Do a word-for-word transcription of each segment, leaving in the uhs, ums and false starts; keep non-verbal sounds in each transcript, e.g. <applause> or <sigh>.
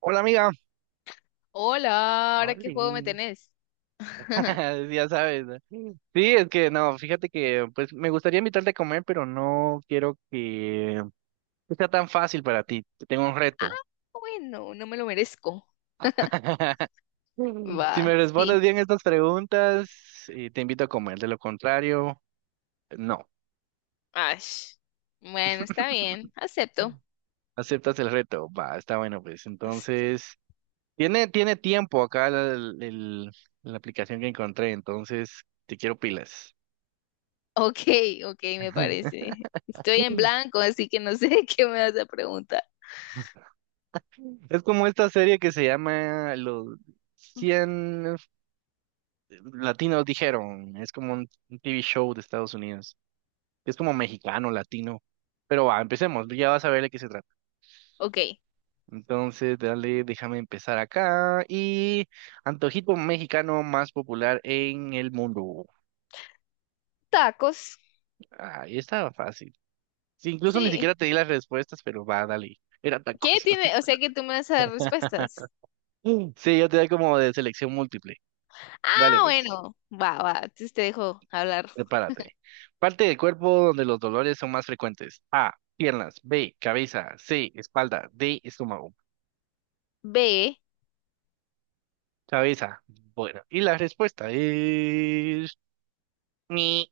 Hola amiga. Hola, ¿ahora qué Oli. juego me tenés? <laughs> <laughs> Ya sabes, ¿no? Sí, es que no, fíjate que pues me gustaría invitarte a comer, pero no quiero que que sea tan fácil para ti. Te tengo un reto. Bueno, no me lo merezco. <laughs> Si me Va, sí. respondes bien estas preguntas, eh, te invito a comer. De lo contrario, no. Ash. Bueno, está bien, acepto. ¿Aceptas el reto? Va, está bueno, pues. Ace- Entonces, tiene, tiene tiempo acá la el- el- la aplicación que encontré, entonces te quiero pilas. <laughs> Ok, ok, me <laughs> parece. Estoy en blanco, así que no sé <laughs> qué me vas a preguntar. Es como esta serie que se llama Los cien Latinos Dijeron. Es como un un T V show de Estados Unidos. Es como mexicano, latino. Pero va, empecemos. Ya vas a ver de qué se trata. Ok, Entonces, dale, déjame empezar acá. Y antojito mexicano más popular en el mundo. tacos. Ahí estaba fácil. Sí, incluso ni Sí. siquiera te di las respuestas, pero va, dale. Era ¿Qué tacos. tiene? O sea que tú me vas a dar <laughs> respuestas. Sí, yo te doy como de selección múltiple. Dale, Ah, pues. bueno, va, va, entonces te dejo hablar. Prepárate. Parte del cuerpo donde los dolores son más frecuentes. A, piernas. B, cabeza. C, espalda. D, estómago. B. Cabeza. Bueno, y la respuesta es... Ni.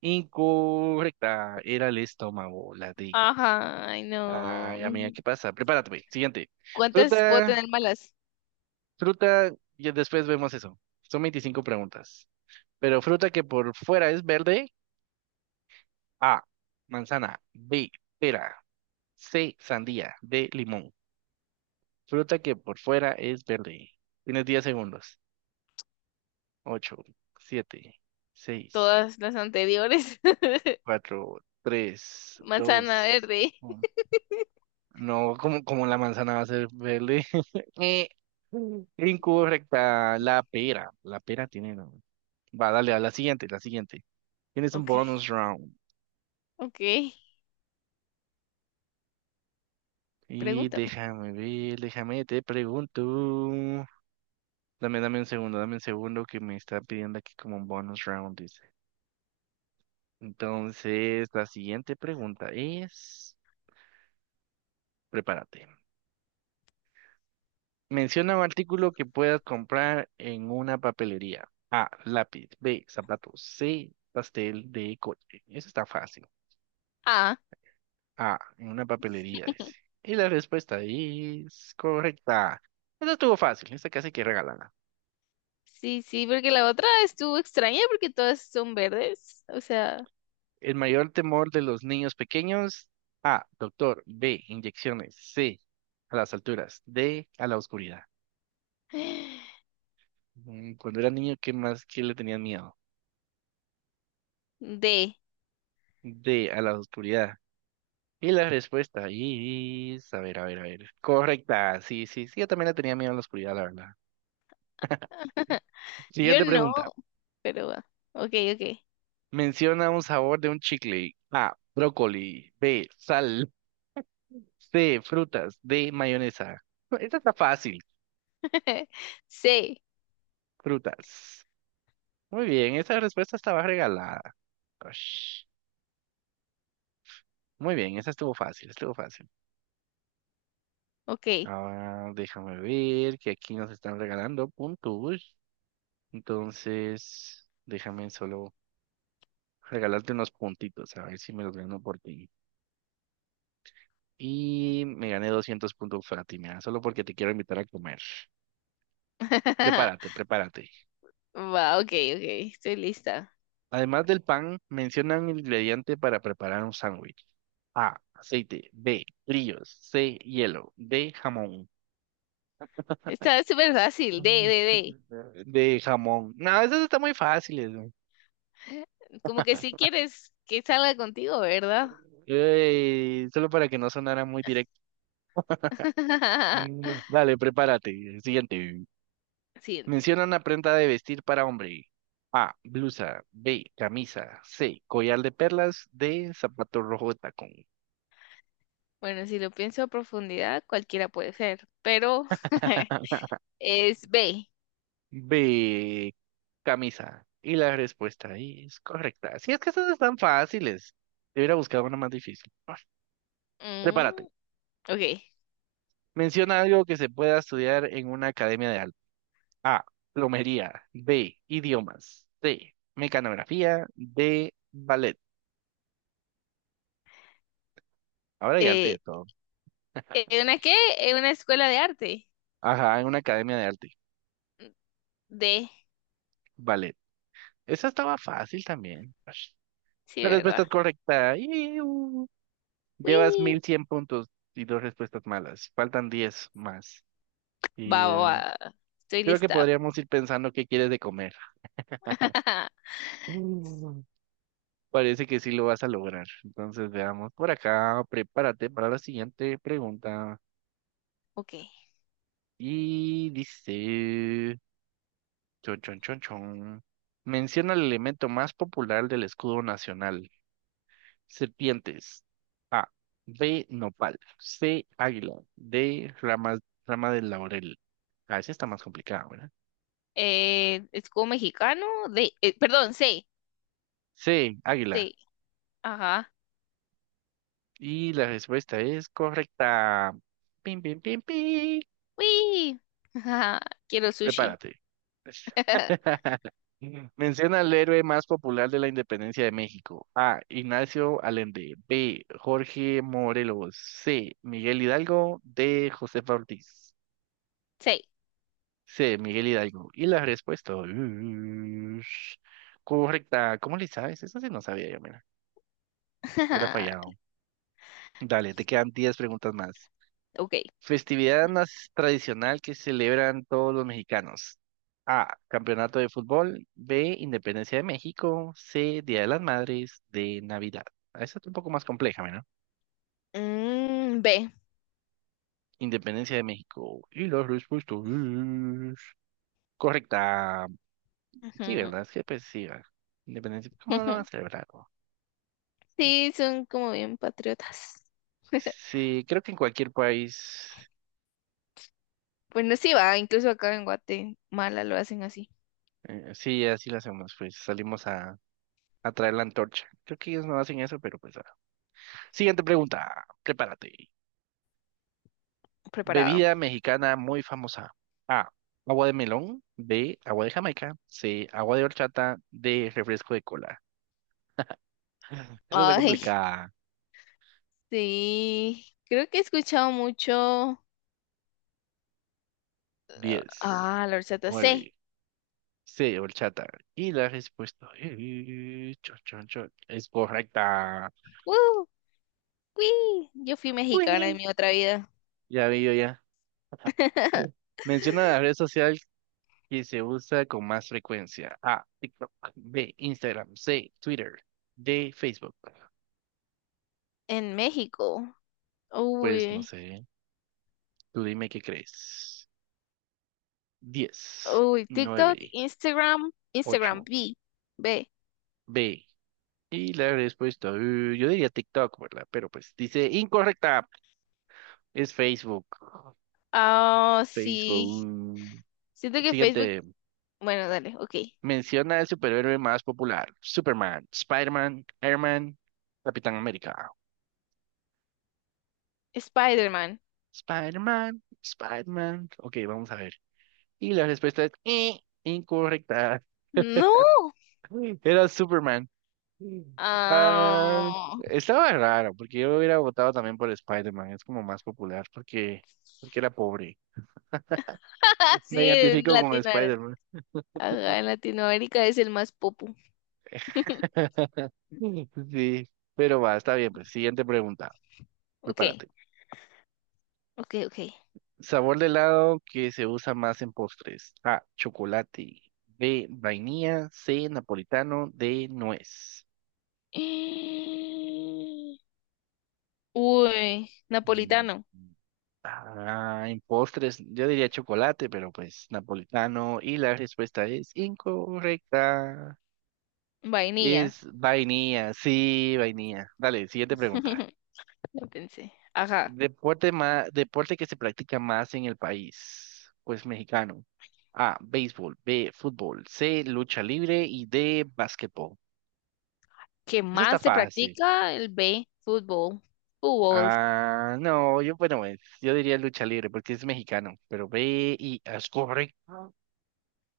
Incorrecta. Era el estómago, la D. Ajá, ay no. Ay, amiga, ¿qué pasa? Prepárate, güey. Siguiente. ¿Cuántas puedo Fruta, tener malas? fruta, y después vemos eso. Son veinticinco preguntas. Pero fruta que por fuera es verde. A, manzana. B, pera. C, sandía. D, limón. Fruta que por fuera es verde. Tienes diez segundos. ocho, siete, seis, Todas las anteriores. <laughs> cuatro, tres, Manzana dos, verde. uno. No, como, como la manzana va a ser verde. <laughs> Eh, incorrecta. La pera. La pera tiene nombre. Va, dale a la siguiente, la siguiente. Tienes un Ok, bonus round. ok. Y Pregúntame. déjame ver, déjame, te pregunto. Dame, dame un segundo, dame un segundo que me está pidiendo aquí como un bonus round, dice. Entonces, la siguiente pregunta es, prepárate. Menciona un artículo que puedas comprar en una papelería. A, lápiz. B, zapatos. C, pastel. D, coche. Eso está fácil. Ah, A, en una papelería, dice. Y la respuesta es correcta. Esta estuvo fácil, esta casi que regalada. sí, sí, porque la otra estuvo extraña porque todas son verdes. O sea, El mayor temor de los niños pequeños. A, doctor. B, inyecciones. C, a las alturas. D, a la oscuridad. <gasps> Mm, Cuando era niño, ¿qué más, qué le tenían miedo? <sighs> D. D, a la oscuridad. Y la respuesta es, a ver, a ver, a ver. Correcta, sí, sí, sí, yo también le tenía miedo a la oscuridad, la verdad. Yo Siguiente no, pregunta. pero va. Ok, ok. Menciona un sabor de un chicle. A, brócoli. B, sal. C, frutas. D, mayonesa. No, esta está fácil. <laughs> C. Frutas. Muy bien, esa respuesta estaba regalada. Ush. Muy bien, esa estuvo fácil, estuvo fácil. Ok. Ahora déjame ver que aquí nos están regalando puntos. Entonces, déjame solo regalarte unos puntitos, a ver si me los gano por ti. Y me gané doscientos puntos, Fátima, solo porque te quiero invitar a comer. Prepárate, <laughs> prepárate. Va, ok, ok. Estoy lista. Además del pan, mencionan el ingrediente para preparar un sándwich. A, aceite. B, brillos. C, hielo. D, jamón. Está súper fácil. D, D, <laughs> De jamón. No, esas están muy fáciles, güey. D. Como que si quieres que salga contigo, ¿verdad? Ey, solo para que no sonara muy directo. <laughs> Dale, prepárate. Siguiente. Siguiente. Menciona una prenda de vestir para hombre. A, blusa. B, camisa. C, collar de perlas. D, zapato rojo de tacón. Bueno, si lo pienso a profundidad, cualquiera puede ser, pero <laughs> <laughs> es B. B, camisa. Y la respuesta ahí es correcta. Si es que estas están fáciles. Debería buscar una más difícil. Ah, prepárate. Mm, ok. Menciona algo que se pueda estudiar en una academia de arte. A, plomería. B, idiomas. C, mecanografía. D, ballet. Ahora ya arte Eh, de todo. ¿Eh, ¿una qué? ¿Eh, ¿Una escuela de arte? Ajá, en una academia de arte. D. Ballet. Esa estaba fácil también. Sí, La respuesta ¿verdad? es correcta. ¡Iu! Llevas Uy. mil cien puntos y dos respuestas malas. Faltan diez más. Va, Y va, eh, va. Estoy creo que lista. podríamos ir pensando qué quieres de comer. <laughs> Mm, Parece que sí lo vas a lograr. Entonces veamos por acá. Prepárate para la siguiente pregunta. Ok. Y dice... Chon, chon, chon, chon. Menciona el elemento más popular del escudo nacional. Serpientes. A. B. Nopal. C. Águila. D. Rama, rama del laurel. Ah, esa está más complicada, ¿verdad? Eh, escudo mexicano de, eh, perdón, C, C. Águila. C. Ajá. Y la respuesta es correcta. Pim, pim, pim, pim. Uy. <laughs> Ajá. Quiero sushi. Prepárate. <laughs> <laughs> Menciona al héroe más popular de la independencia de México. A. Ignacio Allende. B. Jorge Morelos. C. Miguel Hidalgo. D. Josefa Ortiz. C. Sí, Miguel Hidalgo. Y la respuesta es correcta. ¿Cómo le sabes? Eso sí no sabía yo, mira. Hubiera <laughs> fallado. Dale, te quedan diez preguntas más. Ok. Festividad nas- tradicional que celebran todos los mexicanos. A. Campeonato de fútbol. B. Independencia de México. C. Día de las Madres. D. Navidad. Ah, esa es un poco más compleja, mira. Mm, B. Independencia de México. Y la respuesta es correcta. Sí, Ujú. ¿verdad? Es que pues sí, va. Independencia. ¿Cómo no lo van a <laughs> celebrar? Sí, son como bien patriotas. <laughs> Sí, creo que en cualquier país, Bueno, sí va, incluso acá en Guatemala lo hacen así, eh, sí, así lo hacemos, pues salimos a, a traer la antorcha. Creo que ellos no hacen eso, pero pues... ah. Siguiente pregunta, prepárate. preparado. Bebida mexicana muy famosa. A, agua de melón. B, agua de Jamaica. C, agua de horchata. D, refresco de cola. Esta está Ay, <laughs> complicada. sí. Creo que he escuchado mucho. Diez, Ah, la horchata sí. nueve, C, horchata. Y la respuesta eh, chon, chon, chon, es correcta. ¡Uh! ¡Uy! Yo fui mexicana en Uy, mi otra vida. ya vi. Yo <laughs> Menciona la red social que se usa con más frecuencia. A, TikTok. B, Instagram. C, Twitter. D, Facebook. En México. Pues no Uy. sé. Tú dime qué crees. Diez, Uy, TikTok, nueve, Instagram, Instagram, ocho, B. B. B. Y la respuesta, eh, yo diría TikTok, ¿verdad? Pero pues dice incorrecta. Es Facebook. Ah, sí. Facebook. Siento que Facebook. Siguiente. Bueno, dale, ok. Menciona el superhéroe más popular. Superman, Spider-Man, Airman, Capitán América. Spider-Man. Spider-Man, Spider-Man. Ok, vamos a ver. Y la respuesta es eh, incorrecta. <laughs> No. Era Superman. Ah, Ah, estaba raro, porque yo hubiera votado también por Spider-Man. Es como más popular, porque, porque era pobre. <laughs> sí, Me en identifico con Latinoamérica. Spider-Man. Ajá, en Latinoamérica es el más popu. <laughs> <laughs> Sí, pero va, está bien, pues. Siguiente pregunta. Ok, Prepárate. ok, ok. Sabor de helado que se usa más en postres. A, chocolate. B, vainilla. C, napolitano. D, nuez. <gasps> Uy, Mm, napolitano, Ah, en postres, yo diría chocolate, pero pues napolitano. Y la respuesta es incorrecta. vainilla. Es vainilla, sí, vainilla. Dale, siguiente pregunta. <laughs> Lo pensé. Ajá. Deporte más, deporte que se practica más en el país, pues mexicano. A, béisbol, B, fútbol, C, lucha libre y D, básquetbol. ¿Qué Eso está más se fácil. practica? El B, fútbol. Fútbol. Ah, no, yo, bueno, pues, yo diría lucha libre porque es mexicano, pero B y ah, es correcto.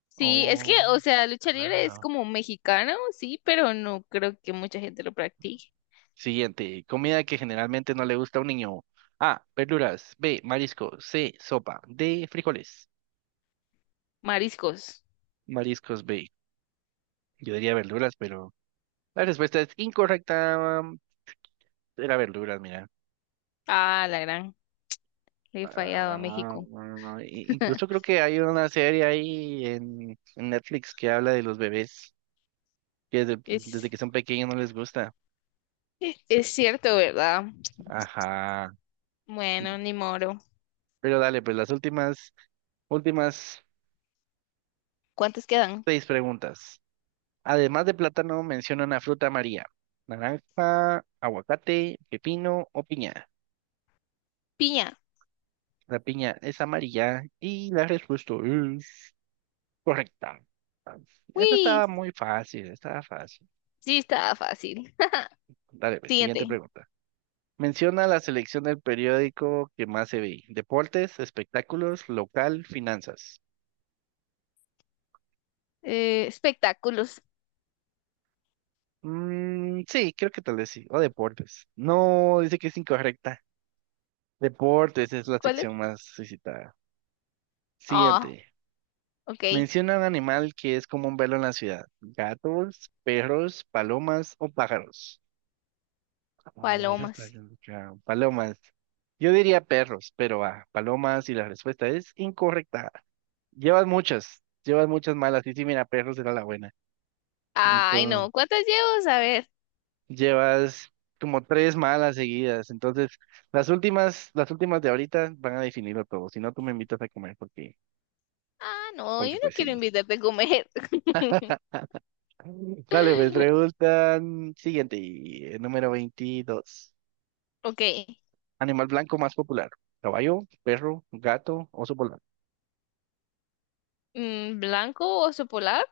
Sí, es que, Oh, o sea, lucha libre es wow. como mexicano, sí, pero no creo que mucha gente lo practique. Siguiente, comida que generalmente no le gusta a un niño. A, verduras. B, marisco. C, sopa. D, frijoles. Mariscos. Mariscos B. Yo diría verduras, pero la respuesta es incorrecta. mm, Era verduras, mira. Ah, la gran. Le he fallado a Ah, México. bueno, i- incluso <laughs> creo que hay una serie ahí en, en Netflix que habla de los bebés que desde, desde Es que son pequeños no les gusta. Es cierto, ¿verdad? Ajá. Bueno, ni moro. Pero dale, pues las últimas, últimas ¿Cuántos quedan? seis preguntas. Además de plátano, menciona una fruta amarilla. Naranja, aguacate, pepino o piña. Piña. La piña es amarilla y la respuesta es correcta. Ah, esta Uy, estaba muy fácil, estaba fácil. sí, estaba fácil. Dale, <laughs> pues, siguiente Siguiente. pregunta. Menciona la selección del periódico que más se ve. Deportes, espectáculos, local, finanzas. Eh, espectáculos. Mm, sí, creo que tal vez sí. O deportes. No, dice que es incorrecta. Deportes es la ¿Cuáles? sección más visitada. Ah, Siguiente. ok. Menciona un animal que es común verlo en la ciudad. Gatos, perros, palomas o pájaros. Ah, esa está Palomas. complicada. Palomas. Yo diría perros, pero ah, palomas y la respuesta es incorrecta. Llevas muchas, llevas muchas malas. Sí, sí, mira, perros era la buena. Ay, Entonces, no. ¿Cuántas llevo? A ver. llevas como tres malas seguidas. Entonces, las últimas, las últimas de ahorita van a definirlo todo. Si no, tú me invitas a comer porque, Ah, no, yo porque no pues quiero sí. invitarte a comer. <laughs> Dale, pues preguntan siguiente, y, eh, número veintidós. Ok. Animal blanco más popular. Caballo, perro, gato, oso polar. Mm, ¿blanco oso polar?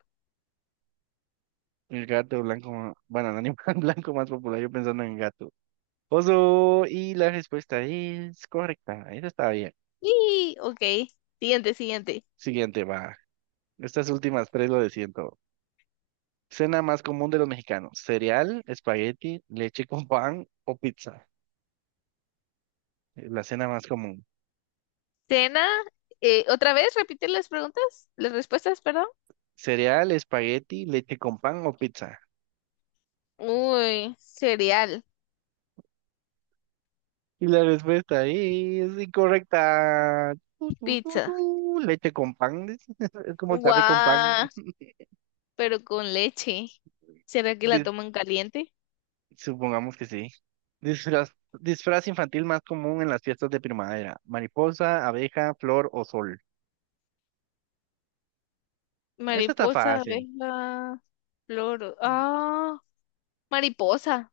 El gato blanco, ma- bueno, el animal <laughs> blanco más popular, yo pensando en gato. Oso, y la respuesta es correcta. Esa está bien. Sí, ok. Siguiente, siguiente. Siguiente, va. Estas últimas tres lo de siento. Cena más común de los mexicanos. Cereal, espagueti, leche con pan o pizza. Eh, La cena más común. Cena. Eh, ¿otra vez? ¿Repite las preguntas? Las respuestas, perdón. Cereal, espagueti, leche con pan o pizza. Uy, cereal. Y la respuesta es incorrecta. Tu, tu, tu, Pizza. tu. Leche con pan, dice. <laughs> Es como el café con pan. Guau, pero con leche. ¿Será que la Dis- toman caliente? Supongamos que sí. Disfraz, disfraz infantil más común en las fiestas de primavera. Mariposa, abeja, flor o sol. Esta está Mariposa, fácil. abeja, flor. Ah, mariposa.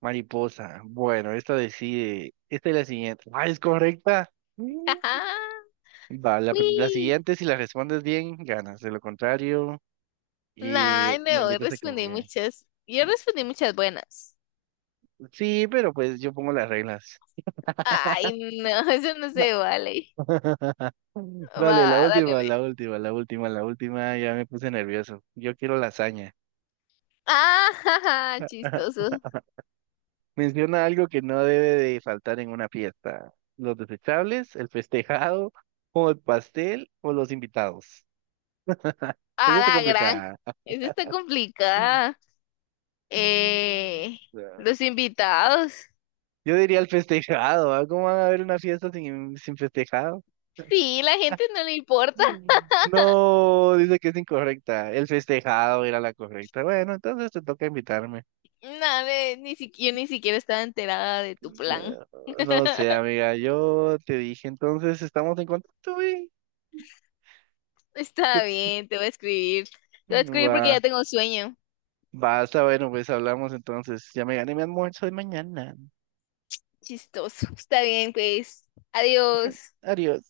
Mariposa. Bueno, esta decide. Esta es la siguiente. Ah, es correcta. <laughs> Mm. Ajá. Va, la, pr- la Uy. siguiente, si la respondes bien, ganas. De lo contrario, y Ay, me no, invitas a respondí comer. muchas. Yo respondí muchas buenas. Sí, pero pues yo pongo las reglas. Ay, no, <laughs> eso no se vale. <laughs> Dale, la Va, dale. última, la Ve. última, la última, la última. Ya me puse nervioso. Yo quiero lasaña. Ah, <laughs> jaja, <laughs> chistoso. Menciona algo que no debe de faltar en una fiesta. Los desechables, el festejado, o el pastel, o los invitados. <laughs> Eso A está la gran. complicada. Eso está complicada. Mm. Eh, los invitados. Yo diría el festejado. ¿Ah? ¿Cómo van a haber una fiesta sin, sin festejado? Sí, la gente no le importa. Mm. No, dice que es incorrecta. El festejado era la correcta. Bueno, entonces te toca invitarme. No, ve, ni siquiera yo ni siquiera estaba enterada de tu plan. Ah, no sé, amiga, yo te dije, entonces estamos en contacto, güey. <laughs> Yo- Está bien, te voy a escribir. Te voy a escribir porque Va, ya tengo sueño. basta, bueno, pues hablamos entonces. Ya me gané mi almuerzo de mañana. Chistoso. Está bien, pues. <laughs> Adiós. Adiós.